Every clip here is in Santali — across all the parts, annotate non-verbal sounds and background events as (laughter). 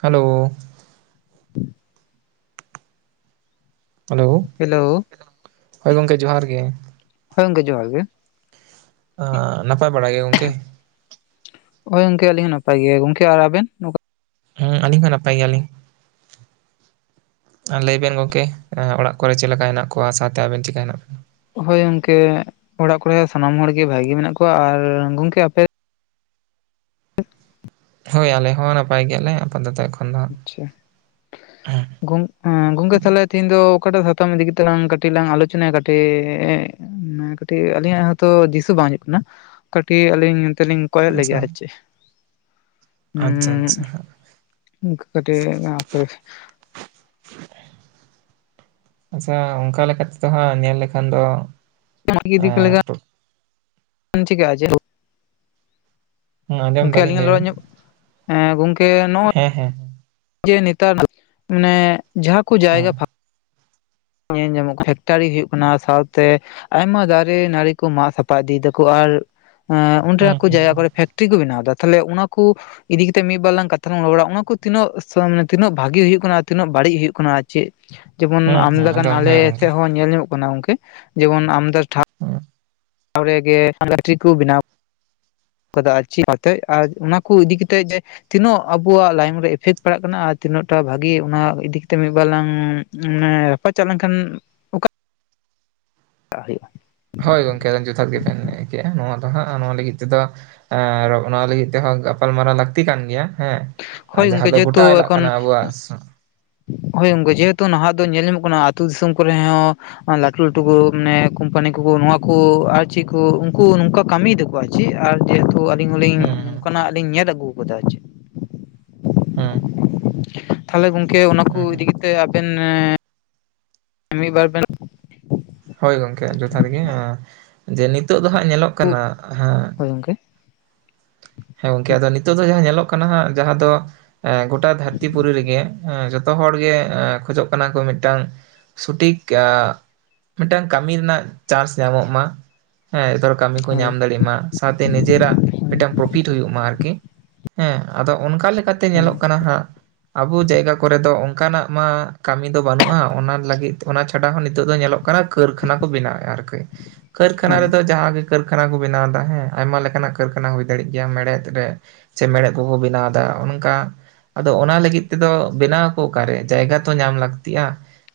ᱦᱮᱞᱳ ᱾ ᱦᱮᱞᱳ ᱦᱮᱞᱳ (unintelligible) ᱦᱚᱭ ᱜᱚᱝᱠᱮ ᱡᱚᱦᱟᱨ ᱜᱮ ᱾ ᱦᱚᱭ ᱜᱚᱝᱠᱮ ᱡᱚᱦᱟᱨ ᱜᱮ ᱾ ᱟᱻ ᱱᱟᱯᱟᱭ ᱵᱟᱲᱟ ᱜᱮ ᱜᱚᱝᱠᱮ ᱾ ᱦᱚᱭ ᱜᱚᱝᱠᱮ ᱟᱹᱞᱤᱧ ᱦᱚᱸ ᱱᱟᱯᱟᱭ ᱜᱮ ᱜᱚᱝᱠᱮ ᱟᱨ ᱟᱵᱮᱱ? ᱦᱮᱸ ᱟᱹᱞᱤᱧ ᱦᱚᱸ ᱱᱟᱯᱟᱭ ᱜᱮᱭᱟ ᱞᱤᱧ ᱾ ᱟᱨ ᱞᱟᱹᱭ ᱵᱮᱱ ᱜᱚᱝᱠᱮ ᱚᱲᱟᱜ ᱠᱚᱨᱮ ᱪᱮᱫ ᱞᱮᱠᱟ ᱦᱮᱱᱟᱜ ᱠᱚᱣᱟ ᱥᱟᱶ ᱛᱮ ᱟᱵᱮᱱ ᱪᱤᱠᱼᱠᱟ ᱦᱮᱱᱟᱜ ᱵᱮᱱᱟ? ᱦᱚᱭ ᱜᱚᱝᱠᱮ ᱚᱲᱟᱜ ᱠᱚᱨᱮ ᱥᱟᱱᱟᱢ ᱦᱚᱲ ᱜᱮ ᱵᱷᱟᱜᱤ ᱢᱮᱱᱟᱜ ᱠᱚᱣᱟ ᱾ ᱟᱨ ᱜᱚᱝᱠᱮ ᱟᱯᱮ? ᱦᱚᱭ ᱟᱞᱮ ᱦᱚᱸ ᱱᱟᱯᱟᱭ ᱜᱮᱭᱟ ᱞᱮ ᱾ ᱟᱯᱟᱛᱚᱛᱚ (unintelligible) ᱟᱪᱪᱷᱟ ᱦᱟᱸᱜ (unintelligible) ᱜᱚᱝᱠᱮ ᱛᱟᱦᱚᱞᱮ ᱛᱮᱤᱦᱤᱧ ᱫᱚ ᱚᱠᱟᱴᱟᱜ ᱥᱟᱛᱟᱢ ᱤᱫᱤ ᱠᱟᱛᱮ ᱞᱟᱝ ᱠᱟᱹᱴᱤᱡ ᱞᱟᱝ ᱟᱞᱚᱪᱚᱱᱟᱭᱟ ᱠᱟᱹᱴᱤᱡ (unintelligible) ᱠᱟᱹᱴᱤᱡ ᱟᱹᱞᱤᱧᱟᱜ ᱦᱚᱸᱛᱚ ᱫᱤᱥᱟᱹ ᱵᱟᱝ ᱦᱩᱭᱩᱜ ᱠᱟᱱᱟ ᱠᱟᱹᱴᱤᱡ ᱟᱹᱞᱤᱧ ᱚᱱᱛᱮ ᱞᱤᱧ ᱠᱚᱭᱚᱜ (unintelligible) ᱟᱪᱪᱷᱟ ᱟᱨ ᱪᱮᱫ, ᱟᱪᱪᱷᱟ ᱟᱪᱪᱷᱟ ᱦᱮᱸ (unintelligible) ᱠᱟᱴᱤ (unintelligible) ᱟᱪᱪᱷᱟ ᱚᱱᱠᱟ ᱞᱮᱠᱟ ᱛᱮᱫᱚ ᱦᱟᱸᱜ ᱧᱮᱞ ᱞᱮᱠᱷᱟᱱ ᱫᱚ ᱮᱸ (unintelligible) (unintelligible) ᱡᱮ ᱡᱟᱭᱦᱚᱠ ᱦᱮᱸ ᱟᱸᱡᱚᱢ ᱜᱚᱢᱠᱮ ᱫᱟᱞᱤᱧ ᱞᱟᱹᱭ ᱵᱮᱱ ᱟᱞᱤᱧᱟᱜ (unintelligible) ᱮᱸ ᱜᱚᱝᱠᱮ ᱱᱚᱜᱼᱚᱭ ᱦᱮᱸ ᱦᱮᱸ ᱡᱮ ᱱᱮᱛᱟᱨ ᱫᱚ (unintelligible) ᱢᱟᱱᱮ ᱡᱟᱦᱟᱸ ᱠᱚ ᱡᱟᱭᱜᱟ ᱦᱮᱸ (unintelligible) ᱧᱮᱞ ᱧᱟᱢᱚᱜ ᱠᱟᱱᱟ ᱯᱷᱮᱠᱴᱟᱨᱤ ᱦᱩᱭᱩᱜ ᱠᱟᱱᱟ ᱥᱟᱶᱛᱮ ᱟᱭᱢᱟ ᱫᱟᱨᱮ ᱱᱟᱹᱲᱤ ᱠᱚ ᱢᱟᱜ ᱥᱟᱯᱷᱟ ᱤᱫᱤᱭᱮᱫᱟᱠᱚ ᱟᱨ ᱮ ᱚᱸᱰᱮ ᱦᱮᱸ ᱠᱚ ᱦᱮᱸ ᱡᱟᱭᱜᱟ ᱠᱚᱨᱮ ᱯᱮᱠᱷ (unintelligible) ᱠᱚ ᱵᱮᱱᱟᱣ ᱮᱫᱟ ᱛᱟᱦᱚᱞᱮ ᱚᱱᱟ ᱠᱩ ᱤᱫᱤ ᱠᱟᱛᱮ ᱢᱤᱫ-ᱵᱟᱨ ᱞᱟᱝ ᱠᱟᱛᱷᱟ ᱞᱟᱝ ᱨᱚᱲᱟ ᱚᱱᱟ ᱠᱚ ᱛᱤᱱᱟᱹᱜ (unintelligible) ᱛᱤᱱᱟᱹᱜ ᱵᱷᱟᱜᱤ ᱦᱩᱭᱩᱜᱜ ᱠᱟᱱᱟ ᱛᱤᱱᱟᱹᱜ ᱵᱟᱹᱲᱤᱡ ᱦᱩᱭᱩᱜᱜ ᱠᱟᱱᱟ ᱟᱨ ᱪᱮᱫ? ᱡᱮᱢᱚᱱ ᱦᱮᱸ ᱦᱮᱸ ᱟᱢᱫᱟ ᱜᱟᱱ ᱮᱠᱫᱚᱢ ᱟᱞᱮ ᱦᱮᱸ ᱜᱚᱢᱠᱮ ᱥᱮᱫ ᱦᱚᱸ ᱧᱮᱞ ᱧᱟᱢᱚᱜ ᱠᱟᱱᱟ ᱜᱚᱝᱠᱮ ᱡᱮᱢᱚᱱ ᱟᱢᱫᱟ ᱴᱷᱟᱶ (unintelligible) ᱴᱷᱟᱣ ᱨᱮ ᱜᱮ (unintelligible) ᱵᱮᱱᱟᱣ (unintelligible) ᱟᱨ ᱚᱱᱟ ᱠᱚ ᱤᱫᱤ ᱠᱟᱛᱮᱫ ᱡᱮ ᱛᱤᱱᱟᱹᱜ ᱟᱵᱚᱣᱟᱜ ᱞᱟᱭᱚᱝ ᱨᱮ ᱮᱷᱮᱠᱴ ᱯᱟᱲᱟᱜ ᱠᱟᱱᱟ ᱟᱨ ᱛᱤᱱᱟᱹᱜ ᱴᱟᱜ ᱵᱷᱟᱹᱜᱤ ᱚᱱᱟ ᱤᱫᱤ ᱠᱟᱛᱮ ᱢᱤᱫ-ᱵᱟᱨ ᱞᱟᱝ ᱢᱟᱱᱮ ᱯᱟᱹᱪ ᱪᱟᱜ ᱞᱮᱱᱠᱷᱟᱱ (inaudible) ᱦᱩᱭᱩᱜᱼᱟ ᱦᱚᱭ ᱜᱚᱢᱠᱮ ᱟᱹᱵᱤᱱ ᱡᱚᱛᱷᱟᱛ ᱜᱮᱵᱤᱱ ᱢᱮᱱ ᱠᱮᱜ-ᱟ ᱱᱚᱣᱟ ᱫᱚ ᱦᱟᱸᱜ ᱱᱚᱣᱟ ᱞᱟᱹᱜᱤᱫ ᱛᱮᱫᱚ ᱟᱨ ᱚᱱᱟ ᱞᱟᱹᱜᱤᱫ ᱛᱮᱦᱚᱸ ᱜᱟᱯᱟᱞ ᱢᱟᱨᱟᱣ ᱞᱟᱹᱠᱛᱤ ᱠᱟᱱ ᱜᱮᱭᱟ ᱦᱮᱸ ᱦᱳᱭ ᱜᱚᱝᱠᱮ ᱡᱟᱦᱟᱸ ᱫᱚ ᱡᱮᱦᱮᱛᱩ ᱜᱚᱴᱟ ᱮᱞᱟᱜ ᱮᱠᱷᱚᱱ ᱠᱟᱱᱟ ᱟᱵᱚᱣᱟᱜ (unintelligible) ᱦᱳᱭ ᱜᱚᱝᱠᱮ ᱡᱮᱦᱮᱛᱩ ᱱᱟᱦᱟᱜ ᱫᱚ ᱧᱮᱞ ᱧᱟᱢᱚᱜ ᱠᱟᱱᱟ ᱟᱹᱛᱩ ᱫᱤᱥᱚᱢ ᱠᱚᱨᱮ ᱦᱚᱸ ᱞᱟᱹᱴᱩ ᱞᱟᱹᱴᱩ ᱠᱚ ᱢᱟᱱᱮ ᱠᱚᱢᱯᱟᱱᱤ ᱠᱚ ᱠᱚ ᱱᱚᱶᱟ ᱠᱩ ᱟᱨ ᱪᱮᱫ ᱠᱚ ᱩᱱᱠᱩ ᱱᱚᱝᱠᱟ ᱠᱟᱹᱢᱤᱭᱮᱫᱟᱱ ᱠᱩ ᱟᱨ ᱪᱮᱫ ᱟᱨ ᱡᱮᱦᱮᱛᱩ ᱟᱹᱞᱤᱧ ᱦᱚᱞᱤᱧ ᱦᱩᱸ ᱱᱚᱝᱠᱟᱱᱟᱜ ᱞᱤᱧ ᱧᱮᱞ ᱟᱹᱜᱩ ᱟᱠᱟᱫᱟ ᱪᱮᱫ ᱦᱮᱸ ᱛᱟᱦᱚᱞᱮ ᱜᱚᱝᱠᱮ ᱚᱱᱟ ᱠᱚ ᱤᱫᱤ ᱠᱟᱛᱮ ᱟᱵᱮᱱ ᱢᱤᱫ ᱵᱟᱨ (unintelligible) ᱦᱳᱭ ᱜᱚᱝᱠᱮ ᱡᱚᱛᱷᱟᱛ ᱜᱮ ᱦᱮᱸ ᱡᱮ ᱱᱤᱛᱚᱜ ᱫᱚ ᱦᱟᱸᱜ ᱧᱮᱞᱚᱜ ᱠᱟᱱᱟ ᱦᱮᱸ ᱦᱳᱭ ᱜᱚᱝᱠᱮ ᱦᱮᱸ ᱜᱚᱝᱠᱮ ᱟᱫᱚ ᱱᱤᱛᱚᱜ ᱫᱚ ᱡᱟᱦᱟᱸ ᱧᱮᱞᱚᱜ ᱠᱟᱱᱟ ᱦᱟᱸᱜ ᱡᱟᱦᱟᱸ ᱫᱚ ᱮ ᱜᱚᱴᱟ ᱫᱷᱟᱹᱨᱛᱤ ᱯᱩᱨᱤ ᱨᱮᱜᱮ ᱡᱚᱛᱚ ᱦᱚᱲ ᱜᱮ ᱠᱷᱚᱡᱚᱜ ᱠᱟᱱᱟ ᱠᱚ ᱢᱤᱫᱴᱟᱝ ᱥᱚᱴᱷᱤᱠ ᱢᱤᱫᱴᱟᱝ ᱠᱟᱹᱢᱤ ᱨᱮᱱᱟᱜ ᱪᱟᱱᱥ ᱧᱟᱢᱚᱜ ᱢᱟ ᱦᱮᱸ ᱮᱛᱚ ᱦᱚᱲ ᱠᱟᱹᱢᱤ ᱠᱚ ᱦᱳᱭ ᱧᱟᱢ ᱫᱟᱲᱮᱭᱟᱜ ᱢᱟ ᱥᱟᱶᱛᱮ ᱱᱤᱡᱮᱨᱟᱜ ᱢᱤᱫᱴᱟᱝ ᱯᱨᱚᱯᱷᱤᱴ ᱦᱩᱭᱩᱜ ᱢᱟ ᱟᱨᱠᱤ ᱦᱮᱸ ᱟᱫᱚ ᱚᱱᱠᱟ ᱞᱮᱠᱟᱛᱮ ᱦᱳᱭ ᱧᱮᱞᱚᱜ ᱠᱟᱱᱟ ᱦᱟᱸᱜ ᱟᱵᱚ ᱡᱟᱭᱜᱟ ᱠᱚᱨᱮ ᱫᱚ ᱚᱱᱠᱟᱱᱟᱜ ᱢᱟ ᱠᱟᱹᱢᱤ ᱫᱚ ᱵᱟᱹᱱᱩᱜᱼᱟ ᱾ ᱚᱱᱟ ᱞᱟᱹᱜᱤᱫ ᱚᱱᱟ ᱪᱷᱟᱰᱟ ᱦᱚᱸ ᱱᱤᱛᱚᱜ ᱫᱚ ᱧᱮᱞᱚᱜ (unintelligible) ᱠᱟᱹᱨᱠᱷᱟᱱᱟ ᱠᱚ ᱵᱮᱱᱟᱣ ᱮᱜ-ᱟ ᱟᱨᱠᱤ ᱠᱟᱹᱨᱠᱷᱟᱱᱟ ᱦᱳᱭ ᱨᱮᱫᱚ ᱡᱟᱦᱟᱸ ᱜᱮ ᱠᱟᱹᱨᱠᱷᱟᱱᱟ ᱠᱚ ᱵᱮᱱᱟᱣ ᱮᱫᱟ ᱦᱮᱸ ᱟᱭᱢᱟ ᱞᱮᱠᱟᱱᱟᱜ ᱠᱟᱹᱨᱠᱷᱟᱱᱟ ᱦᱩᱭ ᱫᱟᱲᱮᱜ ᱜᱮᱭᱟ ᱢᱮᱲᱦᱮᱫ ᱨᱮ ᱥᱮ ᱢᱮᱲᱦᱮᱫ ᱠᱚᱠᱚ ᱵᱮᱱᱟᱣ ᱮᱫᱟ ᱚᱱᱠᱟ ᱟᱫᱚ ᱚᱱᱟ ᱞᱟᱹᱜᱤᱫ ᱛᱮᱫᱚ ᱵᱮᱱᱟᱣ ᱟᱠᱚ ᱚᱠᱟᱨᱮ? ᱡᱟᱭᱜᱟ ᱛᱚ ᱧᱟᱢ ᱞᱟᱹᱠᱛᱤᱜᱼᱟ᱾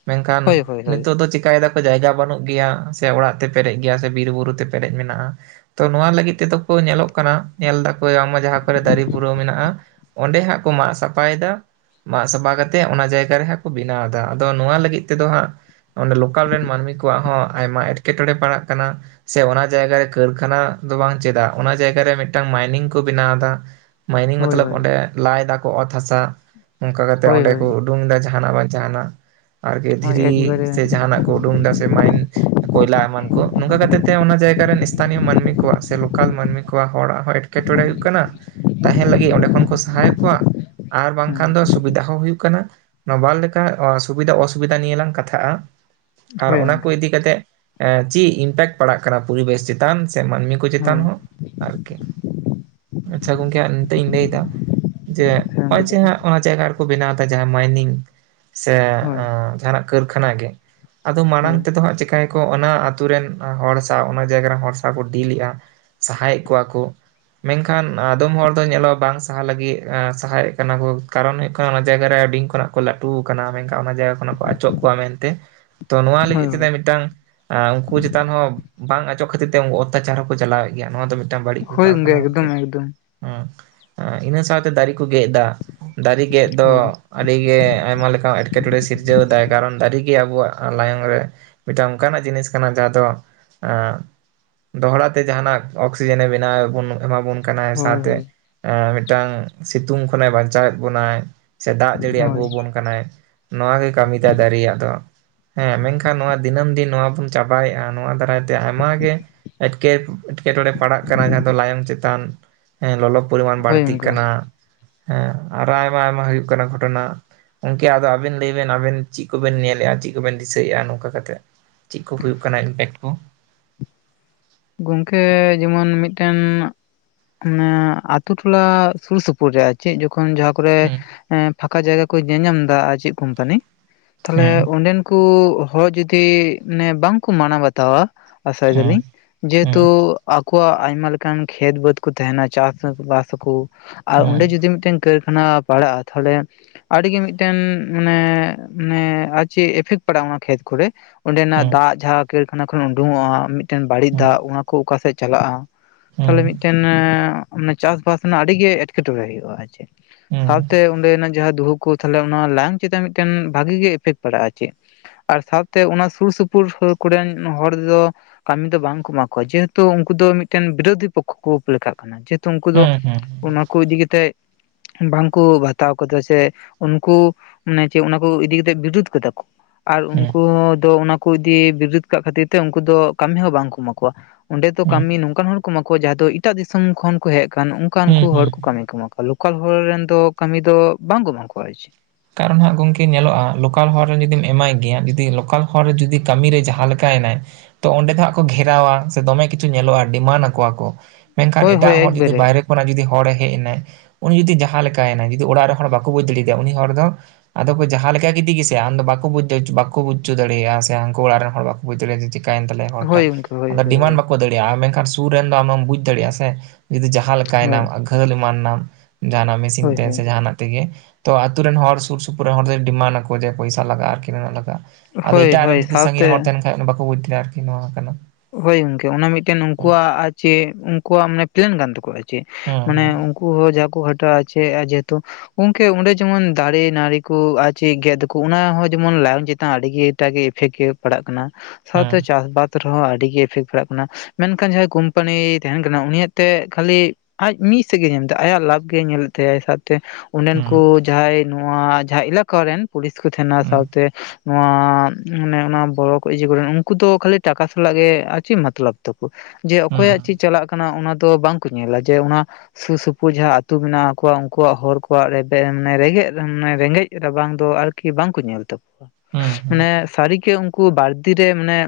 ᱢᱮᱱᱠᱷᱟᱱ ᱦᱳᱭ ᱦᱳᱭ ᱦᱳᱭ ᱦᱳᱭ ᱦᱳᱭ ᱱᱤᱛᱚᱜ ᱫᱚ ᱪᱮᱠᱟᱭ (unintelligible) ᱡᱟᱭᱜᱟ ᱵᱟᱹᱱᱩᱜ ᱜᱮᱭᱟ ᱥᱮ ᱚᱲᱟᱜ ᱛᱮ ᱯᱮᱨᱮᱡ ᱜᱮᱭᱟ ᱥᱮ ᱵᱤᱨ ᱵᱩᱨᱩ ᱛᱮ ᱯᱮᱨᱮᱡ ᱢᱮᱱᱟᱜᱼᱟ᱾ ᱛᱚ ᱱᱚᱣᱟ ᱞᱟᱹᱜᱤᱫ ᱛᱮᱫᱚ ᱠᱚ ᱧᱮᱞᱚᱜ ᱚᱱᱠᱟᱱᱟᱜ ᱧᱮᱞ ᱫᱟᱠᱚ ᱵᱟᱝᱢᱟ ᱡᱟᱦᱟᱸ ᱠᱚᱨᱮ ᱫᱟᱨᱮ ᱵᱩᱨᱟᱹᱣ ᱢᱮᱱᱟᱜᱼᱟ ᱚᱸᱰᱮ ᱦᱟᱸᱜ ᱠᱚ ᱢᱟᱜ ᱥᱟᱯᱷᱟᱭᱮᱫᱟ ᱢᱟᱜ ᱥᱟᱯᱷᱟ ᱠᱟᱛᱮᱫ ᱚᱱᱟ ᱡᱟᱭᱜᱟ ᱨᱮ ᱦᱟᱸᱜ ᱠᱚ ᱵᱮᱱᱟᱣᱫᱟ ᱟᱫᱚ ᱱᱚᱣᱟ ᱫᱚ ᱱᱚᱣᱟ ᱞᱟᱹᱜᱤᱫ ᱛᱮᱫᱚ ᱦᱟᱸᱜ ᱚᱸᱰᱮ ᱞᱳᱠᱟᱞ ᱨᱮᱱ ᱢᱟᱹᱱᱢᱤ ᱠᱚᱣᱟᱜ ᱦᱚᱸ ᱟᱭᱢᱟ ᱮᱸᱴᱠᱮᱴᱚᱬᱮ ᱯᱟᱲᱟᱜ ᱠᱟᱱᱟ᱾ ᱥᱮ ᱚᱱᱟ ᱡᱟᱭᱜᱟᱨ ᱨᱮ ᱠᱟᱹᱨᱠᱷᱟᱱᱟ ᱫᱚ ᱵᱟᱝ ᱪᱮᱫᱟᱜ ᱚᱱᱟ ᱡᱟᱭ ᱨᱮ ᱢᱤᱫᱴᱟᱝ ᱢᱟᱭᱱᱤᱝ ᱠᱚ ᱵᱮᱱᱟᱣ ᱫᱟ ᱢᱟᱭᱱᱤᱝ ᱦᱳᱭ ᱢᱚᱛᱞᱚᱵ ᱚᱸᱰᱮ ᱞᱟᱭ ᱫᱟᱠᱚ ᱚᱛ ᱦᱟᱥᱟ ᱚᱱᱠᱟ ᱠᱟᱛᱮᱜ ᱦᱳᱭ ᱚᱸᱰᱮ ᱠᱚ ᱦᱳᱭ ᱩᱰᱩᱝ ᱮᱫᱟ ᱡᱟᱦᱟᱱᱟᱜ ᱵᱟᱝ ᱡᱟᱦᱟᱱᱟᱜ ᱟᱨᱠᱤ ᱦᱳᱭ ᱫᱷᱤᱨᱤ ᱮᱠᱵᱟᱨᱮ ᱥᱮ ᱡᱟᱦᱟᱱᱟᱜ ᱚᱰᱩᱝ ᱮᱫᱟ ᱥᱮ ᱢᱟᱭᱤᱱ ᱠᱚᱭᱞᱟ ᱮᱢᱟᱱ ᱠᱚ ᱱᱚᱝᱠᱟ ᱠᱟᱛᱮᱜ ᱛᱮ ᱚᱱᱟ ᱡᱟᱭᱜᱟᱨ ᱨᱮᱱ ᱤᱥᱛᱷᱟᱱᱤᱭᱚ ᱢᱟᱹᱱᱢᱤ ᱠᱚᱣᱟᱜ ᱥᱮ ᱞᱳᱠᱟᱞ ᱢᱟᱹᱱᱢᱤ ᱦᱚᱲᱟᱜ ᱦᱚᱸ ᱮᱸᱴᱠᱮᱴᱚᱬᱮ ᱦᱩᱭᱩᱜ ᱠᱟᱱᱟ ᱛᱟᱦᱮᱱ ᱞᱟᱹᱜᱤᱫ ᱚᱸᱰᱮ ᱠᱷᱚᱱ ᱠᱚ ᱥᱟᱦᱟᱭᱮᱫ ᱠᱚᱣᱟ ᱟᱨ ᱵᱟᱝᱠᱷᱟᱱ ᱦᱮᱸ ᱫᱚ ᱥᱩᱵᱤᱫᱷᱟ ᱦᱚᱸ ᱦᱩᱭᱩᱜ ᱠᱟᱱᱟ ᱱᱚᱵᱟᱨ ᱞᱮᱠᱟ ᱥᱩᱵᱤᱫᱷᱟ ᱚᱥᱩᱵᱤᱫᱷᱟ ᱱᱤᱭᱟᱹᱮ ᱞᱟᱝ ᱠᱟᱛᱷᱟᱜᱼᱟ ᱟᱨ ᱦᱳᱭ ᱚᱱᱟ ᱠᱚ ᱜᱚᱝᱠᱮ ᱤᱫᱤ ᱠᱟᱛᱮᱜ ᱪᱮᱫ ᱤᱢᱯᱮᱠᱴ ᱯᱟᱲᱟᱜ ᱠᱟᱱᱟ ᱯᱚᱨᱤᱵᱮᱥ ᱪᱮᱛᱟᱱ ᱥᱮ ᱢᱟᱹᱱᱢᱤ ᱠᱚ ᱪᱮᱛᱟᱱ ᱦᱳᱭ ᱦᱚᱸ ᱟᱨᱠᱤ ᱟᱪᱪᱷᱟ ᱜᱚᱝᱠᱮ ᱱᱤᱛᱚᱜ ᱤᱧ ᱞᱟᱹᱭᱮᱫᱟ ᱡᱮ ᱦᱳᱭ ᱜᱚᱝᱠᱮ ᱱᱚᱜᱼᱚᱭ ᱡᱮ ᱞᱟᱹᱭ ᱵᱤᱱ ᱦᱟᱸᱜ ᱚᱱᱟ ᱡᱟᱭᱜᱟ ᱨᱮᱠᱚ ᱵᱮᱱᱟᱣ ᱮᱫᱟ ᱡᱟᱦᱟᱸ ᱢᱟᱭᱱᱤᱝ ᱥᱮ ᱦᱳᱭ ᱡᱟᱦᱟᱱᱟᱜ ᱠᱟᱹᱨᱠᱷᱟᱱᱟ ᱜᱮ᱾ ᱟᱫᱚ ᱢᱟᱲᱟᱝ ᱦᱳᱭ ᱛᱮᱫᱚ ᱦᱟᱸᱜ ᱪᱮᱠᱟᱭ ᱠᱚ ᱚᱱᱟ ᱟᱹᱛᱩ ᱨᱮᱱ ᱦᱚᱲ ᱥᱟᱶ ᱚᱱᱟ ᱡᱟᱭᱜᱟ ᱨᱮᱱ ᱦᱚᱲ ᱥᱟᱶ ᱠᱚ ᱰᱤᱞ ᱮᱜᱼᱟ ᱥᱟᱦᱟᱭᱮᱫ ᱠᱚᱣᱟ ᱠᱚ ᱢᱮᱱᱠᱷᱟᱱ ᱟᱫᱚᱢ ᱦᱚᱲ ᱫᱚ ᱧᱮᱞᱚᱜᱼᱟ ᱵᱟᱝ ᱥᱟᱦᱟ ᱞᱟᱹᱜᱤᱫ ᱥᱟᱦᱟᱭᱮᱫ ᱠᱟᱱᱟ ᱠᱚ ᱠᱟᱨᱚᱱ ᱦᱩᱭᱩᱜ ᱠᱟᱱᱟ ᱚᱱᱟ ᱡᱟᱭᱜᱟ ᱨᱮ ᱟᱹᱰᱤ ᱠᱷᱚᱱᱟᱜ ᱠᱚ ᱞᱟᱹᱴᱩ ᱠᱟᱱᱟ ᱢᱮᱱᱠᱷᱟᱱ ᱚᱱᱟ ᱡᱟᱭᱜᱟ ᱠᱷᱚᱱᱟᱜ ᱠᱚ ᱚᱪᱚᱜ ᱠᱚᱣᱟ ᱢᱮᱱᱛᱮ ᱛᱚ ᱱᱚᱣᱟ ᱦᱳᱭ ᱞᱟᱹᱜᱤᱫ ᱛᱮᱫᱚ ᱦᱳᱭ ᱢᱤᱫᱴᱟᱝ ᱟ ᱩᱱᱠᱩ ᱪᱮᱛᱟᱱ ᱦᱚᱸ ᱵᱟᱝ ᱚᱪᱚᱜ ᱠᱷᱟᱹᱛᱤᱨ ᱛᱮ ᱩᱱᱠᱩ ᱚᱛᱛᱟᱪᱟᱨ ᱦᱚᱸᱠᱚ ᱪᱟᱞᱟᱣᱮᱫ ᱜᱮᱭᱟ ᱱᱚᱣᱟ ᱫᱚ ᱢᱤᱫᱴᱮᱱ ᱢᱤᱫᱴᱟᱝ ᱵᱟᱹᱲᱤᱡ ᱦᱳᱭ ᱵᱮᱯᱟᱨ ᱠᱟᱱᱟ ᱜᱚᱝᱠᱮ ᱮᱠᱫᱚᱢ ᱮᱠᱫᱚᱢ ᱦᱮᱸ ᱤᱱᱟᱹ ᱥᱟᱶᱛᱮ ᱫᱟᱨᱮ ᱠᱚ ᱜᱮᱜ ᱮᱫᱟ ᱫᱟᱨᱮ ᱜᱮᱫ ᱫᱚ ᱦᱳᱭ ᱟᱹᱰᱤᱜᱮ ᱟᱭᱢᱟ ᱞᱮᱠᱟ ᱮᱴᱠᱮᱴᱚᱬᱮ ᱥᱤᱨᱡᱟᱹᱣ ᱫᱟᱭ ᱠᱟᱨᱚᱱ ᱫᱟᱨᱤᱜᱮ ᱟᱵᱚᱣᱟᱜ ᱞᱟᱭᱚᱝ ᱨᱮ ᱢᱤᱫᱴᱟᱝ ᱚᱱᱠᱟᱱᱟᱜ ᱡᱤᱱᱤᱥ ᱠᱟᱱᱟ ᱡᱟᱦᱟᱸ ᱫᱚ ᱫᱚᱦᱲᱟ ᱛᱮ ᱡᱟᱦᱱᱟᱜ (unintelligible) ᱥᱤᱡᱮᱱᱮ ᱵᱮᱱᱟᱣ ᱵᱚᱱ ᱮᱢᱟ ᱵᱚᱱ ᱠᱟᱱᱟᱭ ᱦᱳᱭ ᱥᱟᱶᱛᱮ ᱦᱳᱭ ᱮ ᱢᱤᱫᱴᱟᱝ ᱥᱤᱛᱩᱝ ᱠᱷᱚᱱᱮ ᱵᱟᱧᱪᱟᱣᱮᱫ ᱵᱚᱱᱟᱭ ᱥᱮ ᱫᱟᱜ ᱡᱟᱹᱲᱤ ᱟᱹᱜᱩ ᱦᱳᱭ ᱟᱵᱚᱱ ᱠᱟᱱᱟᱭ ᱱᱚᱣᱟ ᱜᱮ ᱠᱟᱹᱢᱤ ᱛᱟᱭ ᱫᱟᱨᱮᱭᱟᱜ ᱫᱚ ᱦᱮᱸ ᱢᱮᱱᱠᱷᱟᱱ ᱱᱚᱣᱟ ᱫᱤᱱᱟᱹᱢ ᱫᱤᱱ ᱱᱚᱣᱟ ᱵᱚᱱ ᱪᱟᱵᱟᱭᱮᱫᱼᱟ ᱱᱚᱣᱟ ᱫᱟᱨᱟᱭ ᱛᱮ ᱟᱭᱢᱟ ᱜᱮ ᱮᱴᱠᱮ ᱮᱴᱠᱮᱴᱚᱬᱮ ᱯᱟᱲᱟᱜ ᱠᱟᱱᱟ ᱡᱟᱦᱟᱸ ᱫᱚ ᱞᱟᱭᱚᱝ ᱪᱮᱛᱟᱱ ᱞᱚᱞᱚ ᱯᱚᱨᱤᱢᱟᱱ ᱦᱳᱭ ᱵᱟᱹᱲᱛᱤᱜ ᱜᱚᱝᱠᱮ ᱠᱟᱱᱟ ᱦᱮᱸ ᱟᱨᱚ ᱟᱭᱢᱟ ᱟᱭᱢᱟ ᱦᱩᱭᱩᱜ ᱠᱟᱱᱟ ᱜᱷᱚᱴᱚᱱᱟ᱾ ᱜᱚᱝᱠᱮ ᱟᱫᱚ ᱟᱵᱮᱱ ᱞᱟᱹᱭ ᱵᱮᱱ ᱟᱵᱮᱱ ᱪᱮᱫ ᱠᱚᱵᱮᱱ ᱧᱮᱞᱮᱜᱼᱟ ᱪᱮᱫ ᱠᱚᱵᱮᱱ ᱫᱤᱥᱟᱹᱭᱮᱜᱼᱟ ᱱᱚᱝᱠᱟ ᱠᱟᱛᱮᱫ? ᱪᱮᱫ ᱠᱚ ᱦᱩᱭᱩᱜ ᱠᱟᱱᱟ ᱤᱢᱯᱮᱠᱴ ᱠᱚ? ᱜᱚᱝᱠᱮ ᱡᱮᱢᱚᱱ ᱢᱤᱫᱴᱮᱱ ᱢᱟᱱᱮ ᱟᱛᱩ ᱴᱚᱞᱟ ᱥᱩᱨ ᱥᱩᱯᱩᱨ ᱨᱮ᱾ ᱪᱮᱫ ᱡᱚᱠᱷᱚᱱ ᱡᱟᱦᱟᱸ ᱠᱚᱨᱮ ᱦᱮᱸ ᱯᱷᱟᱸᱠᱟ ᱡᱟᱭᱜᱟ ᱠᱚ ᱧᱮᱧ ᱧᱟᱢᱫᱟ ᱟᱨ ᱪᱮᱫ ᱠᱚᱢᱯᱟᱱᱤ᱾ ᱛᱟᱦᱞᱮ ᱦᱮᱸ ᱚᱸᱰᱮᱱ ᱠᱚ ᱦᱚᱲ ᱡᱚᱫᱤ ᱮ ᱵᱟᱝᱠᱚ ᱢᱟᱱᱟᱣ ᱵᱟᱛᱟᱣᱟ᱾ ᱟᱥᱟᱭ ᱦᱮᱸ ᱫᱟᱞᱤᱧ᱾ ᱡᱮᱦᱮᱛᱩ ᱟᱠᱚᱣᱟᱜ ᱟᱭᱢᱟ ᱞᱮᱠᱟᱱ ᱠᱷᱮᱛ ᱵᱟᱹᱫᱽ ᱠᱚ ᱛᱟᱦᱮᱱᱟ ᱪᱟᱥ ᱵᱟᱥ ᱟᱠᱚ, ᱟᱨ ᱚᱸᱰᱮ ᱡᱩᱫᱤ ᱢᱤᱫᱴᱮᱱ ᱠᱟᱹᱨᱠᱷᱟᱱᱟ ᱯᱟᱲᱟᱜᱼᱟ ᱛᱟᱦᱚᱞᱮ ᱟᱹᱰᱤᱜᱮ ᱢᱤᱫᱴᱮᱱ ᱢᱟᱱᱮ ᱢᱟᱱᱮ ᱟᱨ ᱪᱮᱫ ᱮᱯᱷᱮᱠᱴ ᱯᱟᱲᱟᱜᱼᱟ ᱚᱱᱟ ᱠᱷᱮᱛ ᱠᱚᱨᱮ? ᱚᱸᱰᱮᱱᱟᱜ ᱫᱟᱜ ᱡᱟᱦᱟᱸ ᱠᱟᱹᱨᱠᱷᱟᱱᱟ ᱠᱷᱚᱱ ᱩᱰᱩᱝᱚᱜᱼᱟ ᱢᱤᱫᱴᱮᱱ ᱵᱟᱹᱲᱤᱡ ᱫᱟᱜ ᱚᱱᱟ ᱠᱚ ᱚᱠᱟᱥᱮᱫ ᱪᱟᱞᱟᱜᱼᱟ? ᱛᱟᱦᱞᱮ ᱢᱤᱫᱴᱮᱱ ᱪᱟᱥᱼᱵᱟᱥ ᱨᱮᱱᱟᱜ ᱟᱹᱰᱤ ᱜᱮ ᱮᱴᱠᱮᱴᱚᱬᱮ ᱦᱩᱭᱩᱜᱼᱟ ᱟᱨ ᱪᱮᱫ᱾ ᱥᱟᱶᱛᱮ ᱚᱸᱰᱮᱱᱟᱜ ᱡᱟᱦᱟᱸ ᱫᱩᱦᱩᱠ ᱠᱩ ᱛᱟᱦᱞᱮ ᱚᱱᱟ ᱞᱟᱝ ᱪᱮᱛᱟᱱ ᱢᱤᱫᱴᱮᱱ ᱵᱷᱟᱜᱤ ᱜᱮ ᱤᱯᱷᱮᱠᱴ ᱯᱟᱲᱟᱜᱼᱟ ᱪᱮᱫ᱾ ᱟᱨ ᱥᱟᱶᱛᱮ ᱚᱱᱟ ᱥᱩᱨ ᱥᱩᱯᱩᱨ ᱥᱩᱨ ᱠᱚᱨᱮᱱ ᱦᱚᱲ ᱫᱚ ᱠᱟᱹᱢᱤ ᱫᱚ ᱵᱟᱝ ᱠᱚ ᱮᱢᱟ ᱠᱚᱣᱟ ᱡᱮᱦᱮᱛᱩ ᱩᱱᱠᱩ ᱫᱚ ᱢᱤᱫᱴᱮᱱ ᱵᱤᱨᱳᱫᱷᱤ ᱯᱚᱠᱠᱷᱚ ᱠᱚ ᱞᱮᱠᱷᱟᱜ ᱠᱟᱱᱟ, ᱡᱮᱦᱮᱛᱩ ᱩᱱᱠᱩ ᱫᱚ ᱚᱱᱟ ᱠᱚ ᱤᱫᱤ ᱠᱟᱛᱮᱜ ᱵᱟᱝᱠᱩ ᱵᱟᱛᱟᱣ ᱠᱟᱫᱟ, ᱥᱮ ᱩᱱᱠᱩ ᱢᱟᱱᱮ ᱪᱮᱫ ᱚᱱᱟᱠᱚ ᱤᱫᱤ ᱠᱟᱛᱮᱫ ᱵᱤᱨᱩᱫ ᱠᱟᱫᱟ ᱠᱚ᱾ ᱟᱨ ᱩᱱᱠᱩ ᱫᱚ ᱚᱱᱟ ᱠᱚ ᱤᱫᱤ ᱵᱤᱨᱩᱫ ᱠᱟᱜ ᱠᱷᱟᱹᱛᱤᱨ ᱛᱮ ᱩᱱᱠᱩ ᱫᱚ ᱠᱟᱹᱢᱤ ᱦᱚᱸ ᱵᱟᱝᱠᱚ ᱮᱢᱟ ᱠᱚᱣᱟ᱾ ᱚᱸᱰᱮ ᱫᱚ ᱠᱟᱹᱢᱤ ᱱᱚᱝᱠᱟᱱ ᱦᱚᱲ ᱠᱚ ᱮᱢᱟ ᱠᱚᱣᱟ ᱡᱟᱦᱟᱸᱭ ᱫᱚ ᱮᱴᱟᱜ ᱫᱤᱥᱚᱢ ᱠᱷᱚᱱ ᱠᱚ ᱦᱮᱡ ᱠᱟᱱ ᱚᱱᱠᱟᱱᱠᱩ ᱦᱚᱲ ᱠᱚ ᱠᱟᱹᱢᱤ ᱠᱚ ᱮᱢᱟ ᱠᱚᱣᱟ᱾ ᱞᱳᱠᱟᱞ ᱦᱚᱨ ᱨᱮᱱ ᱫᱚ ᱠᱟᱹᱢᱤ ᱫᱚ ᱵᱟᱝ ᱠᱚ ᱮᱢᱟᱠᱚᱣᱟ ᱟ ᱪᱮ᱾ ᱠᱟᱨᱚᱱ ᱦᱟᱸᱜ ᱜᱚᱢᱠᱮ ᱧᱮᱞᱚᱜᱼᱟ ᱞᱳᱠᱟᱞ ᱦᱚᱨ ᱨᱮᱱ ᱡᱩᱫᱤᱢ ᱮᱢᱟᱭ ᱜᱮᱭᱟ ᱡᱩᱫᱤ ᱞᱳᱠᱟᱞ ᱦᱚᱲ ᱡᱩᱫᱤ ᱠᱟᱹᱢᱤᱨᱮ ᱡᱟᱦᱟᱸ ᱞᱮᱠᱟᱭᱱᱟᱭ ᱛᱚ ᱚᱸᱰᱮ ᱫᱚ ᱦᱟᱸᱜ ᱠᱚ ᱜᱷᱮᱨᱟᱣᱟ ᱥᱮ ᱫᱚᱢᱮ ᱠᱤᱪᱷᱩ ᱧᱮᱞᱚᱜᱼᱟ ᱰᱤᱢᱟᱱᱰ ᱟᱠᱚᱣᱟ ᱠᱚ, ᱢᱮᱱᱠᱷᱟᱱ ᱦᱳᱭ ᱦᱳᱭ ᱮᱴᱟᱜ ᱦᱚᱲ ᱡᱩᱫᱤ ᱮᱠᱵᱟᱨᱮ ᱵᱟᱭᱨᱮ ᱠᱷᱚᱱᱟᱜ ᱡᱩᱫᱤ ᱦᱚᱲᱮ ᱦᱮᱡ ᱮᱱᱟᱭ ᱩᱱᱤ ᱡᱩᱫᱤ ᱡᱟᱦᱟᱸ ᱞᱮᱠᱟᱭᱱᱟᱭ ᱡᱩᱫᱤ ᱚᱲᱟᱜ ᱨᱮᱱ ᱦᱚᱲ ᱵᱟᱠᱚ ᱵᱩᱡᱽ ᱫᱟᱲᱮᱭᱟᱫᱮᱭᱟ ᱩᱱᱤ ᱦᱚᱲ ᱫᱚ ᱟᱫᱚ ᱠᱚ ᱡᱟᱦᱟᱸ ᱞᱮᱠᱟ ᱜᱮᱫᱤᱜᱮᱥᱮ ᱟᱢᱫᱚ ᱵᱟᱠᱚ ᱵᱩᱫ ᱵᱟᱠᱚ ᱵᱩᱡᱪᱚ ᱫᱟᱲᱮᱭᱟᱜᱼᱟ ᱥᱮ ᱦᱟᱱᱠᱩ ᱚᱲᱟᱜ ᱨᱮᱱ ᱦᱚᱲ ᱵᱟᱠᱚ ᱵᱩᱡᱽ ᱫᱟᱲᱮᱭᱟᱜᱼᱟ ᱡᱮ ᱪᱮᱫᱠᱟ ᱚᱠᱟᱭ ᱮᱱ ᱛᱟᱞᱮᱭᱟ ᱦᱚᱲ ᱦᱳᱭ ᱴᱟᱜ, ᱜᱚᱢᱠᱮ ᱦᱳᱭ ᱟᱫᱚ ᱦᱳᱭ ᱰᱤᱢᱟᱱᱰ ᱦᱳᱭ ᱵᱟᱠᱚ ᱫᱟᱹᱲ ᱢᱮᱱᱠᱷᱟᱱ ᱥᱩᱨ ᱨᱮᱱ ᱫᱚ ᱟᱢᱮᱢ ᱵᱩᱡᱽ ᱫᱟᱲᱮᱭᱟᱜ-ᱟ ᱥᱮ ᱡᱩᱫᱤ ᱡᱟᱦᱟᱸ ᱞᱮᱠᱟᱭ ᱦᱳᱭ ᱱᱟᱢ ᱜᱷᱟᱹᱞ ᱮᱢᱟᱱ ᱱᱟᱢ ᱡᱟᱸᱦᱱᱟᱜ ᱢᱮᱥᱤᱱ ᱦᱳᱭ ᱛᱮ ᱦᱳᱭ ᱥᱮ ᱡᱟᱸᱦᱟᱱᱟᱜ ᱛᱮᱜᱮ ᱛᱚ ᱟᱛᱩ ᱨᱮᱱ ᱦᱚᱲ ᱥᱩᱨ ᱥᱩᱯᱩᱨ ᱨᱮᱱ ᱦᱚᱲ ᱫᱚᱭ ᱰᱤᱢᱟᱱ ᱟᱠᱚ ᱡᱮ ᱯᱚᱭᱥᱟ ᱞᱟᱜ-ᱟ ᱟᱨᱠᱤ ᱱᱩᱱᱟᱹᱜ ᱞᱟᱜᱟᱜ-ᱟ᱾ ᱟᱫᱚ ᱦᱳᱭ ᱮᱴᱟᱜ ᱦᱳᱭ ᱟᱨᱮᱱ ᱥᱟᱜᱤᱧ ᱨᱮ ᱦᱚᱲ ᱥᱟᱶᱛᱮ ᱛᱟᱦᱮᱱ ᱠᱷᱟᱱ ᱵᱟᱠᱚ ᱵᱩᱡ ᱫᱟᱲᱮᱭᱟᱜ-ᱟ ᱟᱨᱠᱤ ᱱᱚᱣᱟ ᱠᱟᱱᱟ᱾ ᱦᱳᱭ ᱜᱚᱝᱠᱮ ᱚᱱᱟ ᱢᱤᱫᱴᱮᱱ ᱦᱩᱸ ᱩᱱᱠᱩᱣᱟᱜ ᱟᱨ ᱪᱮᱫ ᱩᱱᱠᱩᱣᱟᱜ ᱢᱟᱱᱮ ᱯᱞᱮᱱ ᱠᱟᱱ ᱛᱟᱠᱚᱣᱟ ᱟᱨ ᱪᱮᱫ, ᱢᱟᱱᱮᱼᱼ ᱦᱩᱸ ᱠᱩ ᱡᱟᱸᱠᱩ ᱜᱷᱴᱟᱣ ᱦᱚᱪᱚᱭᱮᱫᱼᱟ ᱡᱮᱦᱮᱛᱩ ᱜᱚᱝᱠᱮ ᱚᱸᱰᱮ ᱡᱮᱢᱚᱱ ᱫᱟᱨᱮ ᱱᱟᱹᱲᱤ ᱠᱚ ᱟᱨ ᱪᱮᱫ ᱜᱮᱫ ᱠᱚ ᱚᱱᱟᱦᱚᱸ ᱡᱮᱢᱚᱱ ᱞᱟᱭᱚᱝ ᱪᱮᱛᱟᱱ ᱟᱹᱰᱤ ᱜᱮ ᱮᱴᱟᱜ ᱜᱮ ᱤᱯᱷᱮᱠᱴ ᱜᱮ ᱯᱟᱲᱟᱜ ᱠᱟᱱᱟ ᱥᱟᱶᱛᱮ ᱪᱟᱥ ᱵᱟᱫ ᱨᱮᱦᱚᱸ ᱟᱹᱰᱤ ᱜᱮ ᱤᱯᱷᱮᱠᱴ ᱯᱟᱲᱟᱜ ᱠᱟᱱᱟ। ᱢᱮᱱᱠᱷᱟᱱ ᱡᱟᱦᱟᱸᱭ ᱠᱳᱢᱯᱟᱱᱤ ᱛᱟᱦᱮᱱ ᱠᱟᱱᱟ ᱩᱱᱤᱭᱟᱜ ᱛᱮ ᱠᱷᱟᱹᱞᱤ ᱟᱡ ᱢᱤᱫ ᱥᱮᱫ ᱜᱮᱭ ᱧᱮᱞ ᱫᱟ, ᱟᱭᱟᱜ ᱞᱟᱵᱷ ᱜᱮ ᱧᱮᱞᱮᱫ ᱛᱟᱭᱟ ᱥᱟᱶᱛᱮ ᱚᱸᱰᱮᱱ ᱠᱚ ᱦᱩᱸ ᱡᱟᱦᱟᱸᱭ ᱱᱚᱣᱟ ᱡᱟᱦᱟᱸ ᱮᱞᱟᱠᱟ ᱨᱮᱱ ᱯᱩᱞᱤᱥ ᱠᱚ ᱛᱟᱦᱮᱱᱟ ᱦᱩᱸ ᱥᱟᱶᱛᱮ ᱱᱚᱣᱟ ᱢᱟᱱᱮ ᱚᱱᱟ ᱵᱚᱲᱚ ᱤᱭᱟᱹ ᱠᱚᱨᱮ ᱱᱟᱜ ᱩᱱᱠᱩ ᱫᱚ ᱠᱷᱟᱹᱞᱤᱼᱼ ᱴᱟᱠᱟ ᱥᱟᱞᱟᱜ ᱜᱮ ᱟᱨ ᱪᱮᱫ ᱢᱚᱛᱞᱚᱵ ᱛᱟᱠᱚ ᱡᱮ ᱦᱩᱸ ᱚᱠᱚᱭᱟᱜ ᱪᱮᱫ ᱪᱟᱞᱟᱜ ᱠᱟᱱᱟ ᱚᱱᱟ ᱫᱚ ᱵᱟᱝ ᱠᱚ ᱧᱮᱞᱟ ᱡᱮ ᱚᱱᱟᱼᱼ ᱥᱩᱨ ᱥᱩᱯᱩᱨ ᱡᱟᱦᱟᱸ ᱟᱹᱛᱩ ᱢᱮᱱᱟᱜ ᱠᱚᱣᱟ ᱩᱱᱠᱩᱣᱟᱜ ᱦᱚᱲ ᱠᱚᱣᱟᱜ ᱨᱮᱵᱮᱱ ᱨᱮᱸᱜᱮᱡ ᱨᱮᱸᱜᱮᱡ ᱨᱟᱵᱟᱝ ᱫᱚ ᱟᱨ ᱠᱤ ᱵᱟᱝᱠᱚ ᱧᱮᱞ ᱛᱟᱠᱚᱣᱟ, ᱦᱩᱸ ᱦᱩᱸ ᱢᱟᱱᱮ ᱥᱟᱹᱨᱤ ᱜᱮ ᱩᱱᱠᱩ ᱵᱟᱲᱫᱤᱨᱮ ᱢᱟᱱᱮ